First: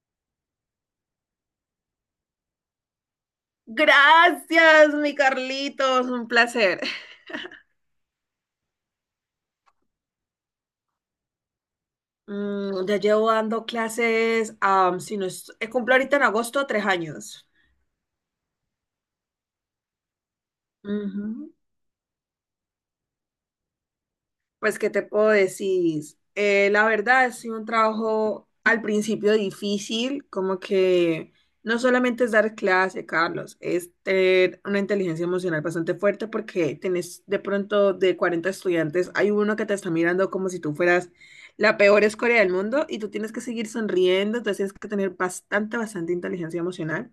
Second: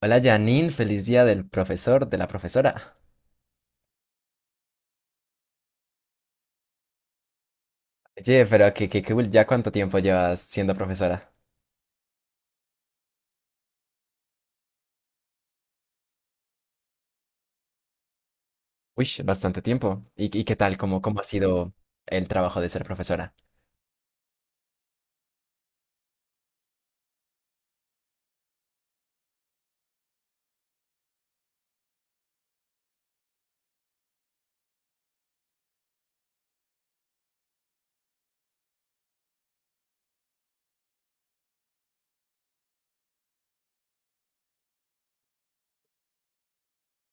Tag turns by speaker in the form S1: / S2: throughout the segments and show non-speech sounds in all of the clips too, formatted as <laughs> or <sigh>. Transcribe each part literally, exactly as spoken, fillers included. S1: Hola Janine, feliz día del profesor, de la profesora.
S2: Gracias, mi Carlitos, un placer.
S1: Oye, pero que, que, que cool, ¿ya cuánto tiempo llevas siendo profesora?
S2: Mm, ya llevo dando clases, am, si no es- eh, cumplo ahorita en agosto tres años.
S1: Uy, bastante tiempo. ¿Y, y qué tal? ¿Cómo, cómo ha
S2: Ujú.
S1: sido el trabajo de ser profesora?
S2: Pues, ¿qué te puedo decir? Eh, la verdad, es un trabajo al principio difícil, como que no solamente es dar clase, Carlos, es tener una inteligencia emocional bastante fuerte porque tenés de pronto de cuarenta estudiantes, hay uno que te está mirando como si tú fueras la peor escoria del mundo y tú tienes que seguir sonriendo, entonces tienes que tener bastante, bastante inteligencia emocional.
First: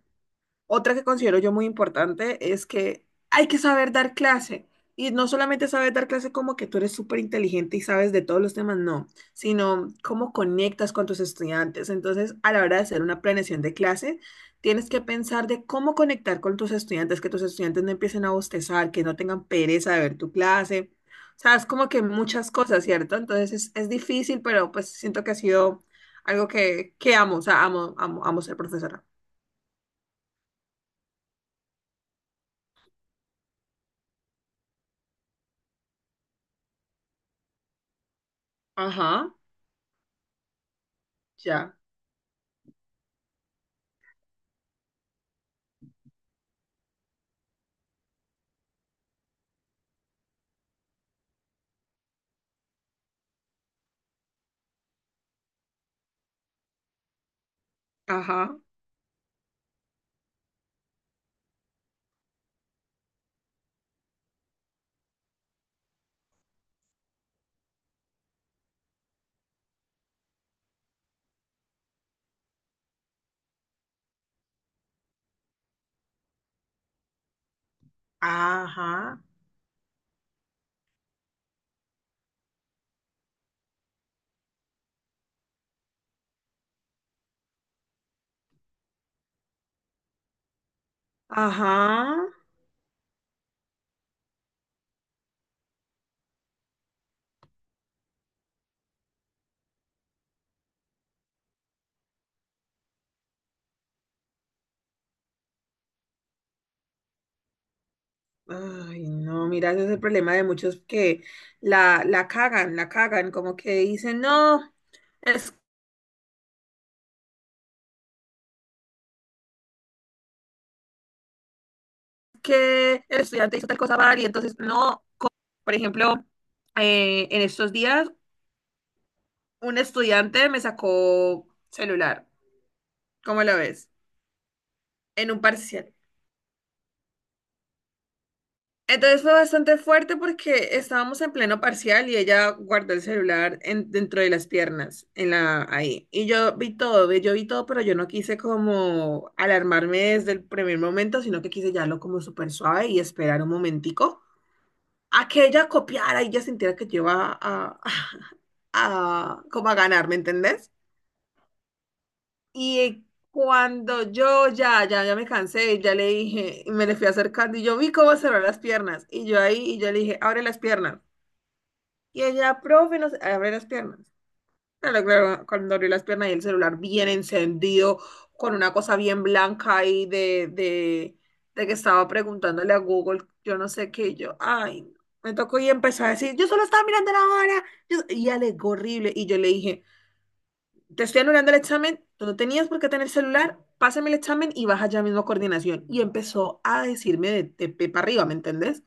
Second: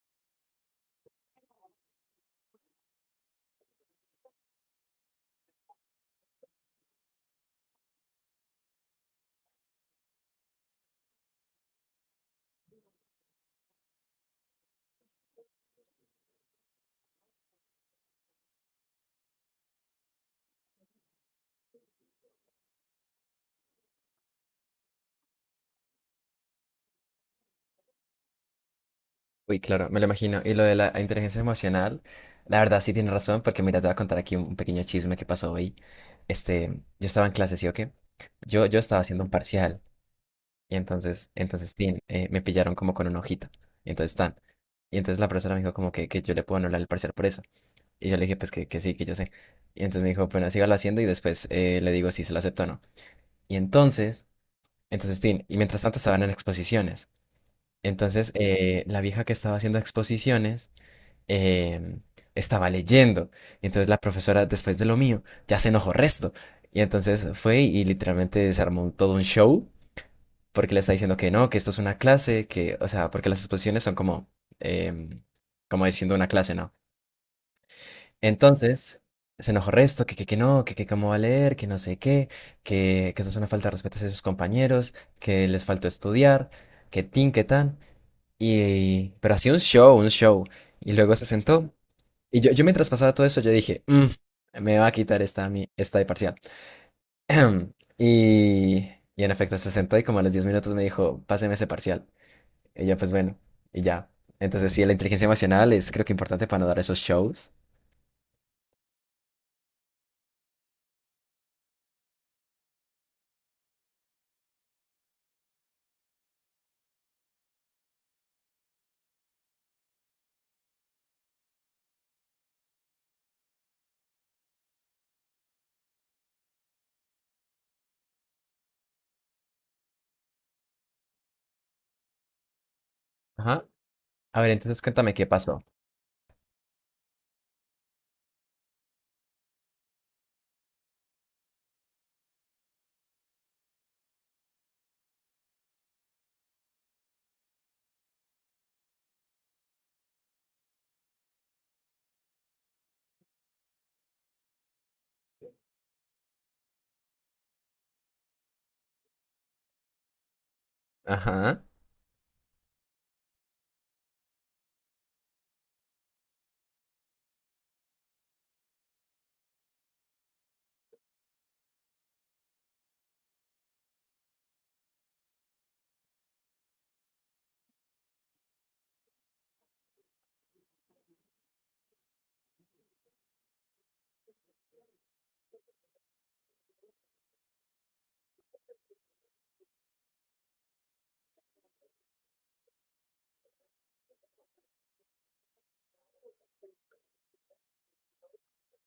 S2: Otra que considero yo muy importante es que hay que saber dar clase. Y no solamente saber dar clase como que tú eres súper inteligente y sabes de todos los temas, no, sino cómo conectas con tus estudiantes. Entonces, a la hora de hacer una planeación de clase, tienes que pensar de cómo conectar con tus estudiantes, que tus estudiantes no empiecen a bostezar, que no tengan pereza de ver tu clase. O sea, es como que muchas cosas, ¿cierto? Entonces, es, es difícil, pero pues siento que ha sido algo que, que amo, o sea, amo, amo, amo ser profesora.
S1: Uy, claro, me lo imagino. Y lo de la inteligencia emocional, la verdad sí tiene razón, porque mira, te voy a contar aquí un un pequeño chisme que pasó hoy. Este, yo estaba en clase, ¿sí o qué? Yo, yo estaba haciendo un
S2: Ajá,
S1: parcial, y entonces, entonces,
S2: ya.
S1: tin, eh, me pillaron como con una hojita. Y entonces, tan. Y entonces la profesora me dijo como que, que yo le puedo anular el parcial por eso. Y yo le dije, pues que, que sí, que yo sé. Y entonces me dijo, bueno, sígalo haciendo y después eh, le digo si se lo acepto o no. Y entonces, entonces, Tin, y mientras tanto estaban en exposiciones. Entonces,
S2: Ajá,
S1: eh, la vieja que estaba haciendo exposiciones em, estaba leyendo. Y entonces la profesora, después de lo mío, ya se enojó resto. Y entonces fue y literalmente se armó todo un show porque le está diciendo que no, que esto es una clase, que, o sea, porque las exposiciones son como, em, como diciendo una clase, ¿no? Entonces,
S2: ajá.
S1: se enojó resto, que, que, que no, que, que cómo va a leer, que no sé qué, que, que eso es una falta de respeto hacia sus compañeros, que les faltó estudiar, que tin, que tan. Y, pero así un show, un show. Y luego se sentó.
S2: Ajá.
S1: Y yo, yo mientras pasaba todo eso, yo dije, "Mm, me va a quitar esta, a mí, esta de parcial." <clears throat> Y, y en efecto se sentó y como a los diez minutos me dijo, páseme ese parcial. Y yo, pues bueno, y ya. Entonces sí, la inteligencia emocional es creo que importante para no dar esos shows.
S2: Ay, no, mira, ese es el problema de muchos que la, la cagan, la cagan, como que dicen, no, es que el estudiante hizo tal cosa mal y entonces, no, por ejemplo, eh, en estos días un estudiante me sacó celular, ¿cómo lo
S1: Ajá.
S2: ves?
S1: A ver, entonces cuéntame qué
S2: En un
S1: pasó.
S2: parcial. Entonces fue bastante fuerte porque estábamos en pleno parcial y ella guardó el celular en- dentro de las piernas, en la, ahí. Y yo vi todo, ve- yo vi todo, pero yo no quise como alarmarme desde el primer momento, sino que quise llevarlo como súper suave y esperar un momentico a que ella copiara y ella sintiera que yo iba a, <laughs> a, como a ganar, ¿me entendés?
S1: Ajá.
S2: Y cuando yo ya, ya, ya me cansé, ya le dije, y me le fui acercando y yo vi cómo cerró las piernas. Y yo ahí, y yo le dije, abre las piernas. Y ella, profe, no sé, abre las piernas. Claro, claro, cuando abrió las piernas y el celular bien encendido, con una cosa bien blanca ahí de, de, de que estaba preguntándole a Google, yo no sé qué, y yo, ay, no. Me tocó y empezó a decir, yo solo estaba mirando la hora. Yo- y alegó horrible. Y yo le dije, te estoy anulando el examen, tú no tenías por qué tener celular, pásame el examen y baja ya mismo a coordinación. Y empezó a decirme de, de pe para arriba, ¿me entendés?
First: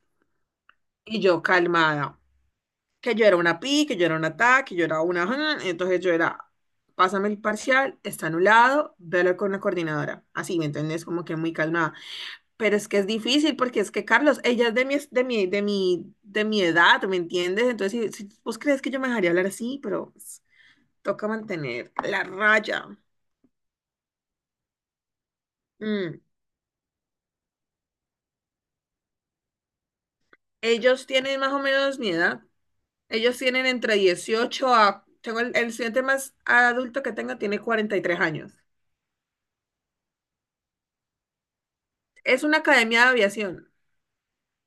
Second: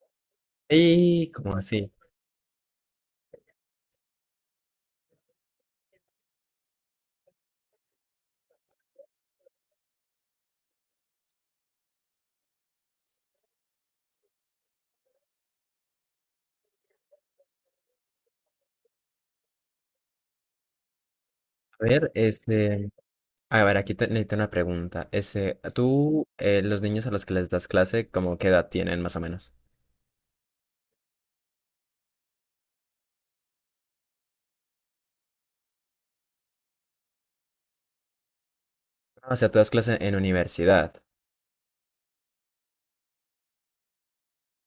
S2: Y
S1: Y
S2: yo
S1: ¿cómo así?
S2: calmada, que yo era una pi, que yo era una ta, que yo era una... ja, entonces yo era, pásame el parcial, está anulado, velo con la coordinadora. Así, ¿me entendés? Como que muy calmada. Pero es que es difícil porque es que, Carlos, ella es de mi, de mi, de mi, de mi edad, ¿me entiendes? Entonces, si, si vos crees que yo me dejaría hablar así, pero pues, toca
S1: A
S2: mantener
S1: ver,
S2: la raya.
S1: este, a ver, aquí te necesito una pregunta. Este,
S2: Mm.
S1: tú, eh, los niños a los que les das clase, ¿cómo qué edad tienen más o menos?
S2: Ellos tienen más o menos mi edad. Ellos tienen entre dieciocho a... Tengo el, el estudiante más adulto que tengo tiene cuarenta y tres años.
S1: Ah, o sea, tú das clase en universidad.
S2: Es una academia de aviación.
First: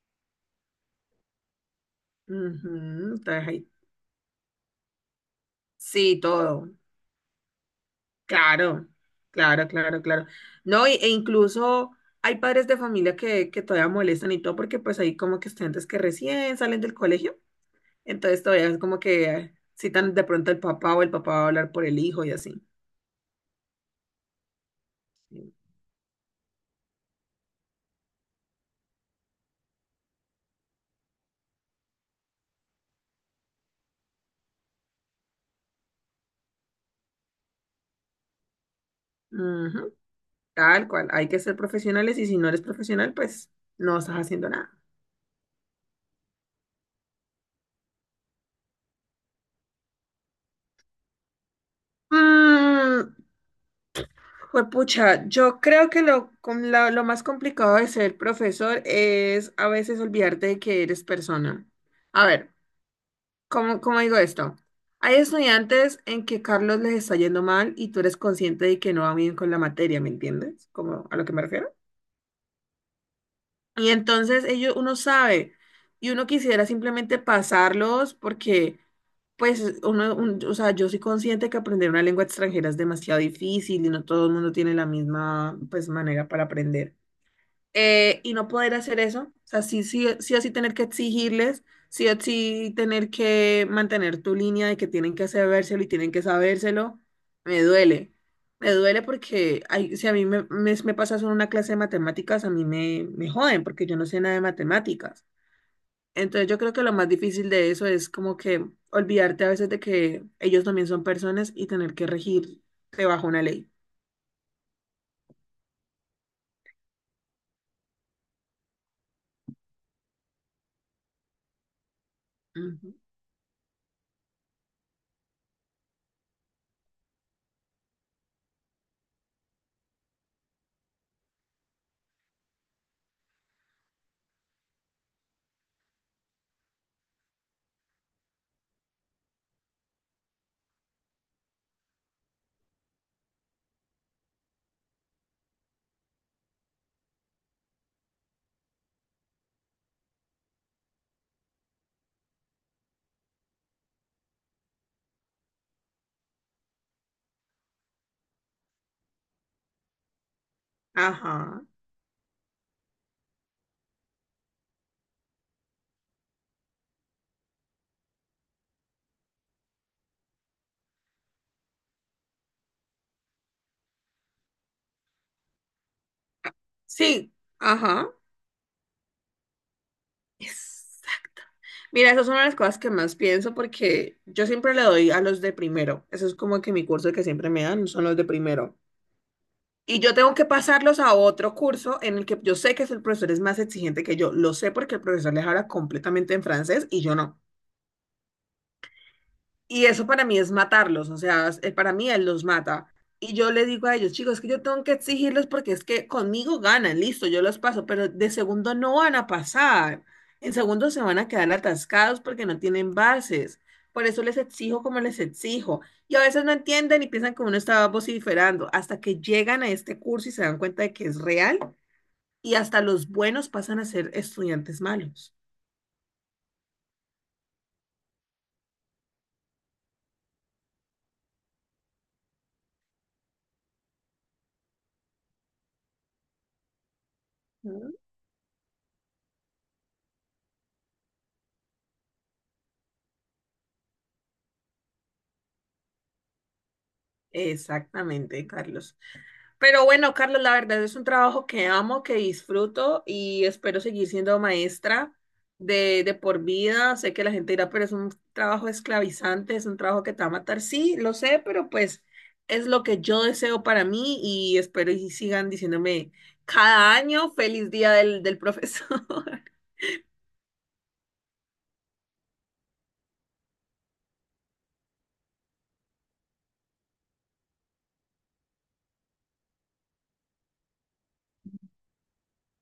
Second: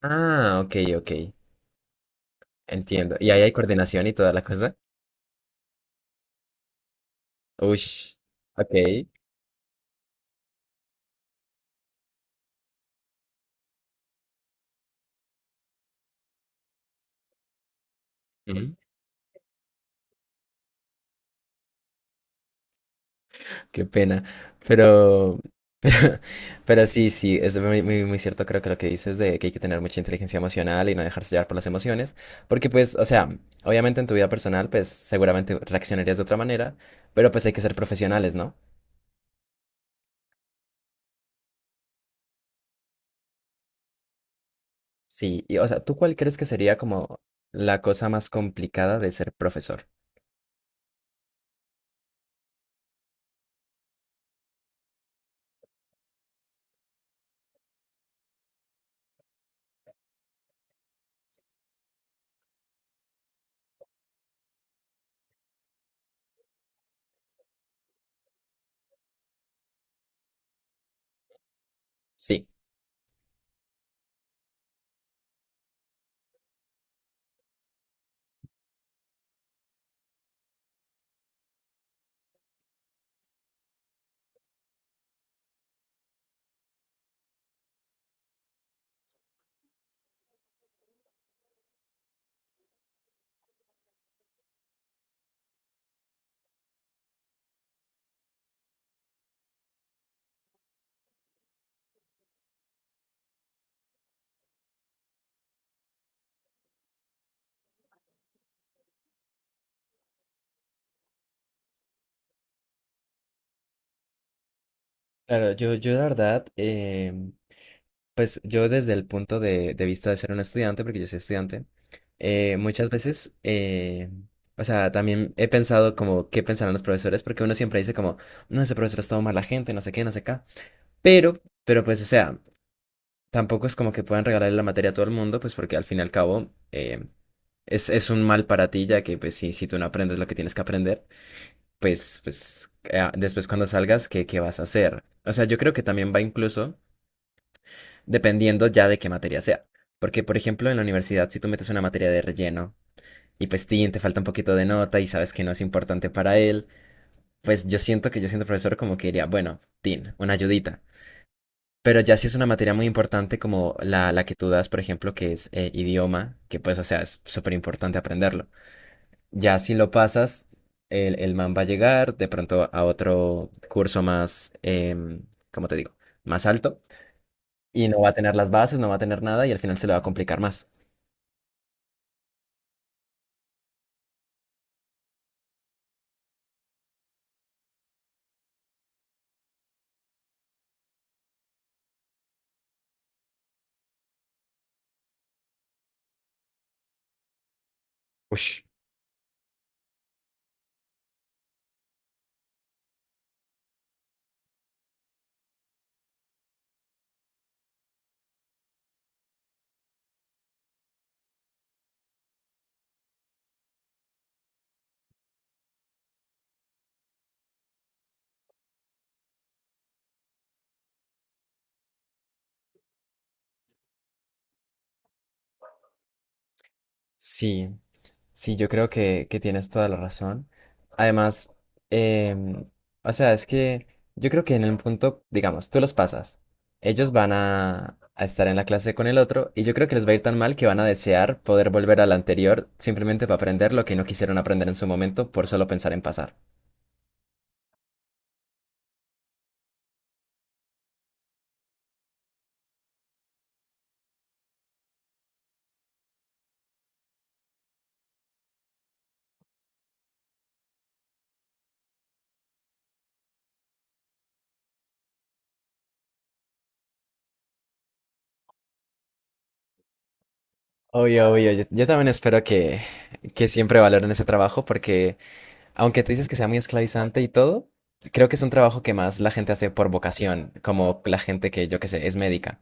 S1: Ah, ok, ok. Entiendo.
S2: Ujú,
S1: ¿Y ahí
S2: traje
S1: hay
S2: ahí.
S1: coordinación y toda la cosa?
S2: Sí, todo.
S1: Ush. Ok.
S2: Claro, claro, claro, claro. No, y- e incluso hay padres de familia que, que todavía molestan y todo porque pues hay como que estudiantes que recién salen del colegio. Entonces todavía es como que eh, citan de pronto al papá o el papá va a hablar por el hijo y así.
S1: Qué pena. Pero, pero, <laughs> pero sí, sí, es muy, muy, muy cierto, creo que lo que dices de que hay que tener mucha inteligencia emocional y no dejarse llevar por las emociones, porque pues, o sea, obviamente en tu vida personal, pues seguramente reaccionarías de otra manera, pero pues hay que ser profesionales, ¿no?
S2: Ujú. Tal cual, hay que ser profesionales y si no eres profesional, pues no estás haciendo nada.
S1: Sí, y o sea, ¿tú cuál crees que sería como la cosa más complicada de ser profesor?
S2: Mm, juepucha, yo creo que lo, com- la- lo más complicado de ser profesor es a veces olvidarte de que eres persona. A ver, ¿cómo, cómo digo esto? Hay estudiantes en que Carlos les está yendo mal y tú eres consciente de que no va bien con la materia, ¿me entiendes? Como a lo que me refiero.
S1: Sí.
S2: Y entonces ellos, uno sabe y uno quisiera simplemente pasarlos porque Pues uno, un- o sea, yo soy consciente que aprender una lengua extranjera es demasiado difícil y no todo el mundo tiene la misma, pues, manera para aprender. Eh, y no poder hacer eso, o sea, sí, sí, sí o sí tener que exigirles, sí o sí tener que mantener tu línea de que tienen que sabérselo y tienen que sabérselo, me duele. Me duele porque hay- si a mí me, me, me pasa eso en una clase de matemáticas, a mí me, me joden porque yo no sé nada de matemáticas. Entonces yo creo que lo más difícil de eso es como que olvidarte a veces de que ellos también son personas y tener que regirte bajo una ley.
S1: Claro, yo, yo la verdad, pues yo desde el punto de, de vista de ser un estudiante, porque yo soy estudiante, eh, muchas
S2: Ujú.
S1: veces, eh, o sea, también he pensado como qué pensarán los profesores, porque uno siempre dice como, no, ese profesor es todo mala gente, no sé qué, no sé qué. Pero, pero pues, o sea, tampoco es como que puedan regalarle la materia a todo el mundo, pues porque al fin y al cabo eh, es, es un mal para ti, ya que pues si, si tú no aprendes lo que tienes que aprender, pues, pues eh, después cuando salgas, ¿qué, qué vas a hacer? O sea, yo creo que también va incluso dependiendo ya de qué materia sea. Porque, por ejemplo, en la universidad, si tú metes una materia de relleno y pues tin, te falta un poquito de nota y sabes que no es importante para él, pues yo siento que yo siendo profesor como que diría, bueno, tin, una ayudita.
S2: Ajá.
S1: Pero ya si es una materia muy importante como la, la que tú das, por ejemplo, que es eh, idioma, que pues, o sea, es súper importante aprenderlo. Ya si lo pasas, el, el man va a llegar de pronto a otro curso más, em, ¿cómo te digo? Más alto
S2: Sí,
S1: y no va
S2: ajá.
S1: a tener las bases, no va a tener nada y al final se le va a complicar más.
S2: Exacto. Mira, esas son las cosas que más pienso porque yo siempre le doy a los de primero. Eso es como que mi curso que siempre me dan son los de primero. Y yo tengo que pasarlos a otro curso en el que yo sé que el profesor es más exigente que yo. Lo sé porque el profesor les habla completamente en francés y yo no.
S1: Ush,
S2: Y eso para mí es matarlos, o sea, es- eh, para mí él los mata. Y yo le digo a ellos, chicos, es que yo tengo que exigirles porque es que conmigo ganan, listo, yo los paso, pero de segundo no van a pasar. En segundo se van a quedar atascados porque no tienen bases. Por eso les exijo como les exijo. Y a veces no entienden y piensan que uno estaba vociferando hasta que llegan a este curso y se dan cuenta de que es real y hasta los buenos pasan a ser estudiantes malos.
S1: sí, sí, yo creo que, que tienes toda la razón. Además, em, o sea, es que yo creo que en el punto, digamos, tú los pasas, ellos van
S2: Ujú.
S1: a, a estar en la clase con el otro y yo creo que les va a ir tan mal que van a desear poder volver al anterior simplemente para aprender lo que no quisieron aprender en su momento por solo pensar en pasar.
S2: Exactamente, Carlos. Pero bueno, Carlos, la verdad es un trabajo que amo, que disfruto y espero seguir siendo maestra de, de por vida. Sé que la gente dirá, pero es un trabajo esclavizante, es un trabajo que te va a matar. Sí, lo sé, pero pues es lo que yo deseo para mí y espero y sigan diciéndome cada año feliz día del, del profesor. <laughs>
S1: Obvio, obvio, yo, yo también espero que, que siempre valoren ese trabajo porque aunque tú dices que sea muy esclavizante y todo, creo que es un trabajo que más la gente hace por vocación, como la gente que yo que sé, es médica,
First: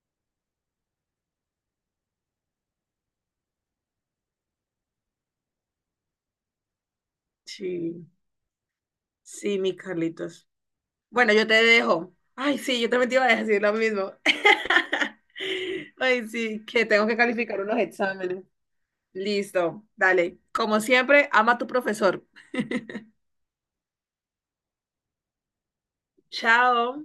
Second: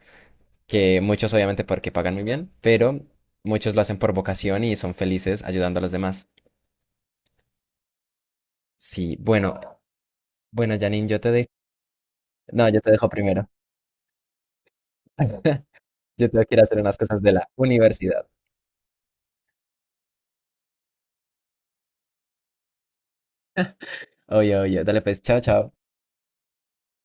S1: que muchos obviamente porque pagan muy bien, pero muchos lo hacen por vocación y son felices ayudando a los demás.
S2: Sí,
S1: Sí, bueno,
S2: sí, mi Carlitos.
S1: bueno, Janine, yo te
S2: Bueno, yo
S1: dejo.
S2: te dejo. Ay,
S1: No, yo
S2: sí,
S1: te
S2: yo
S1: dejo
S2: también te iba a
S1: primero.
S2: decir lo mismo. <laughs>
S1: <laughs>
S2: Ay,
S1: Yo tengo que ir
S2: sí,
S1: a hacer
S2: que
S1: unas
S2: tengo que
S1: cosas de la
S2: calificar unos
S1: universidad.
S2: exámenes. Listo, dale. Como siempre, ama a tu profesor. <laughs>
S1: Oye, oye, dale pues, chao, chao.
S2: Chao.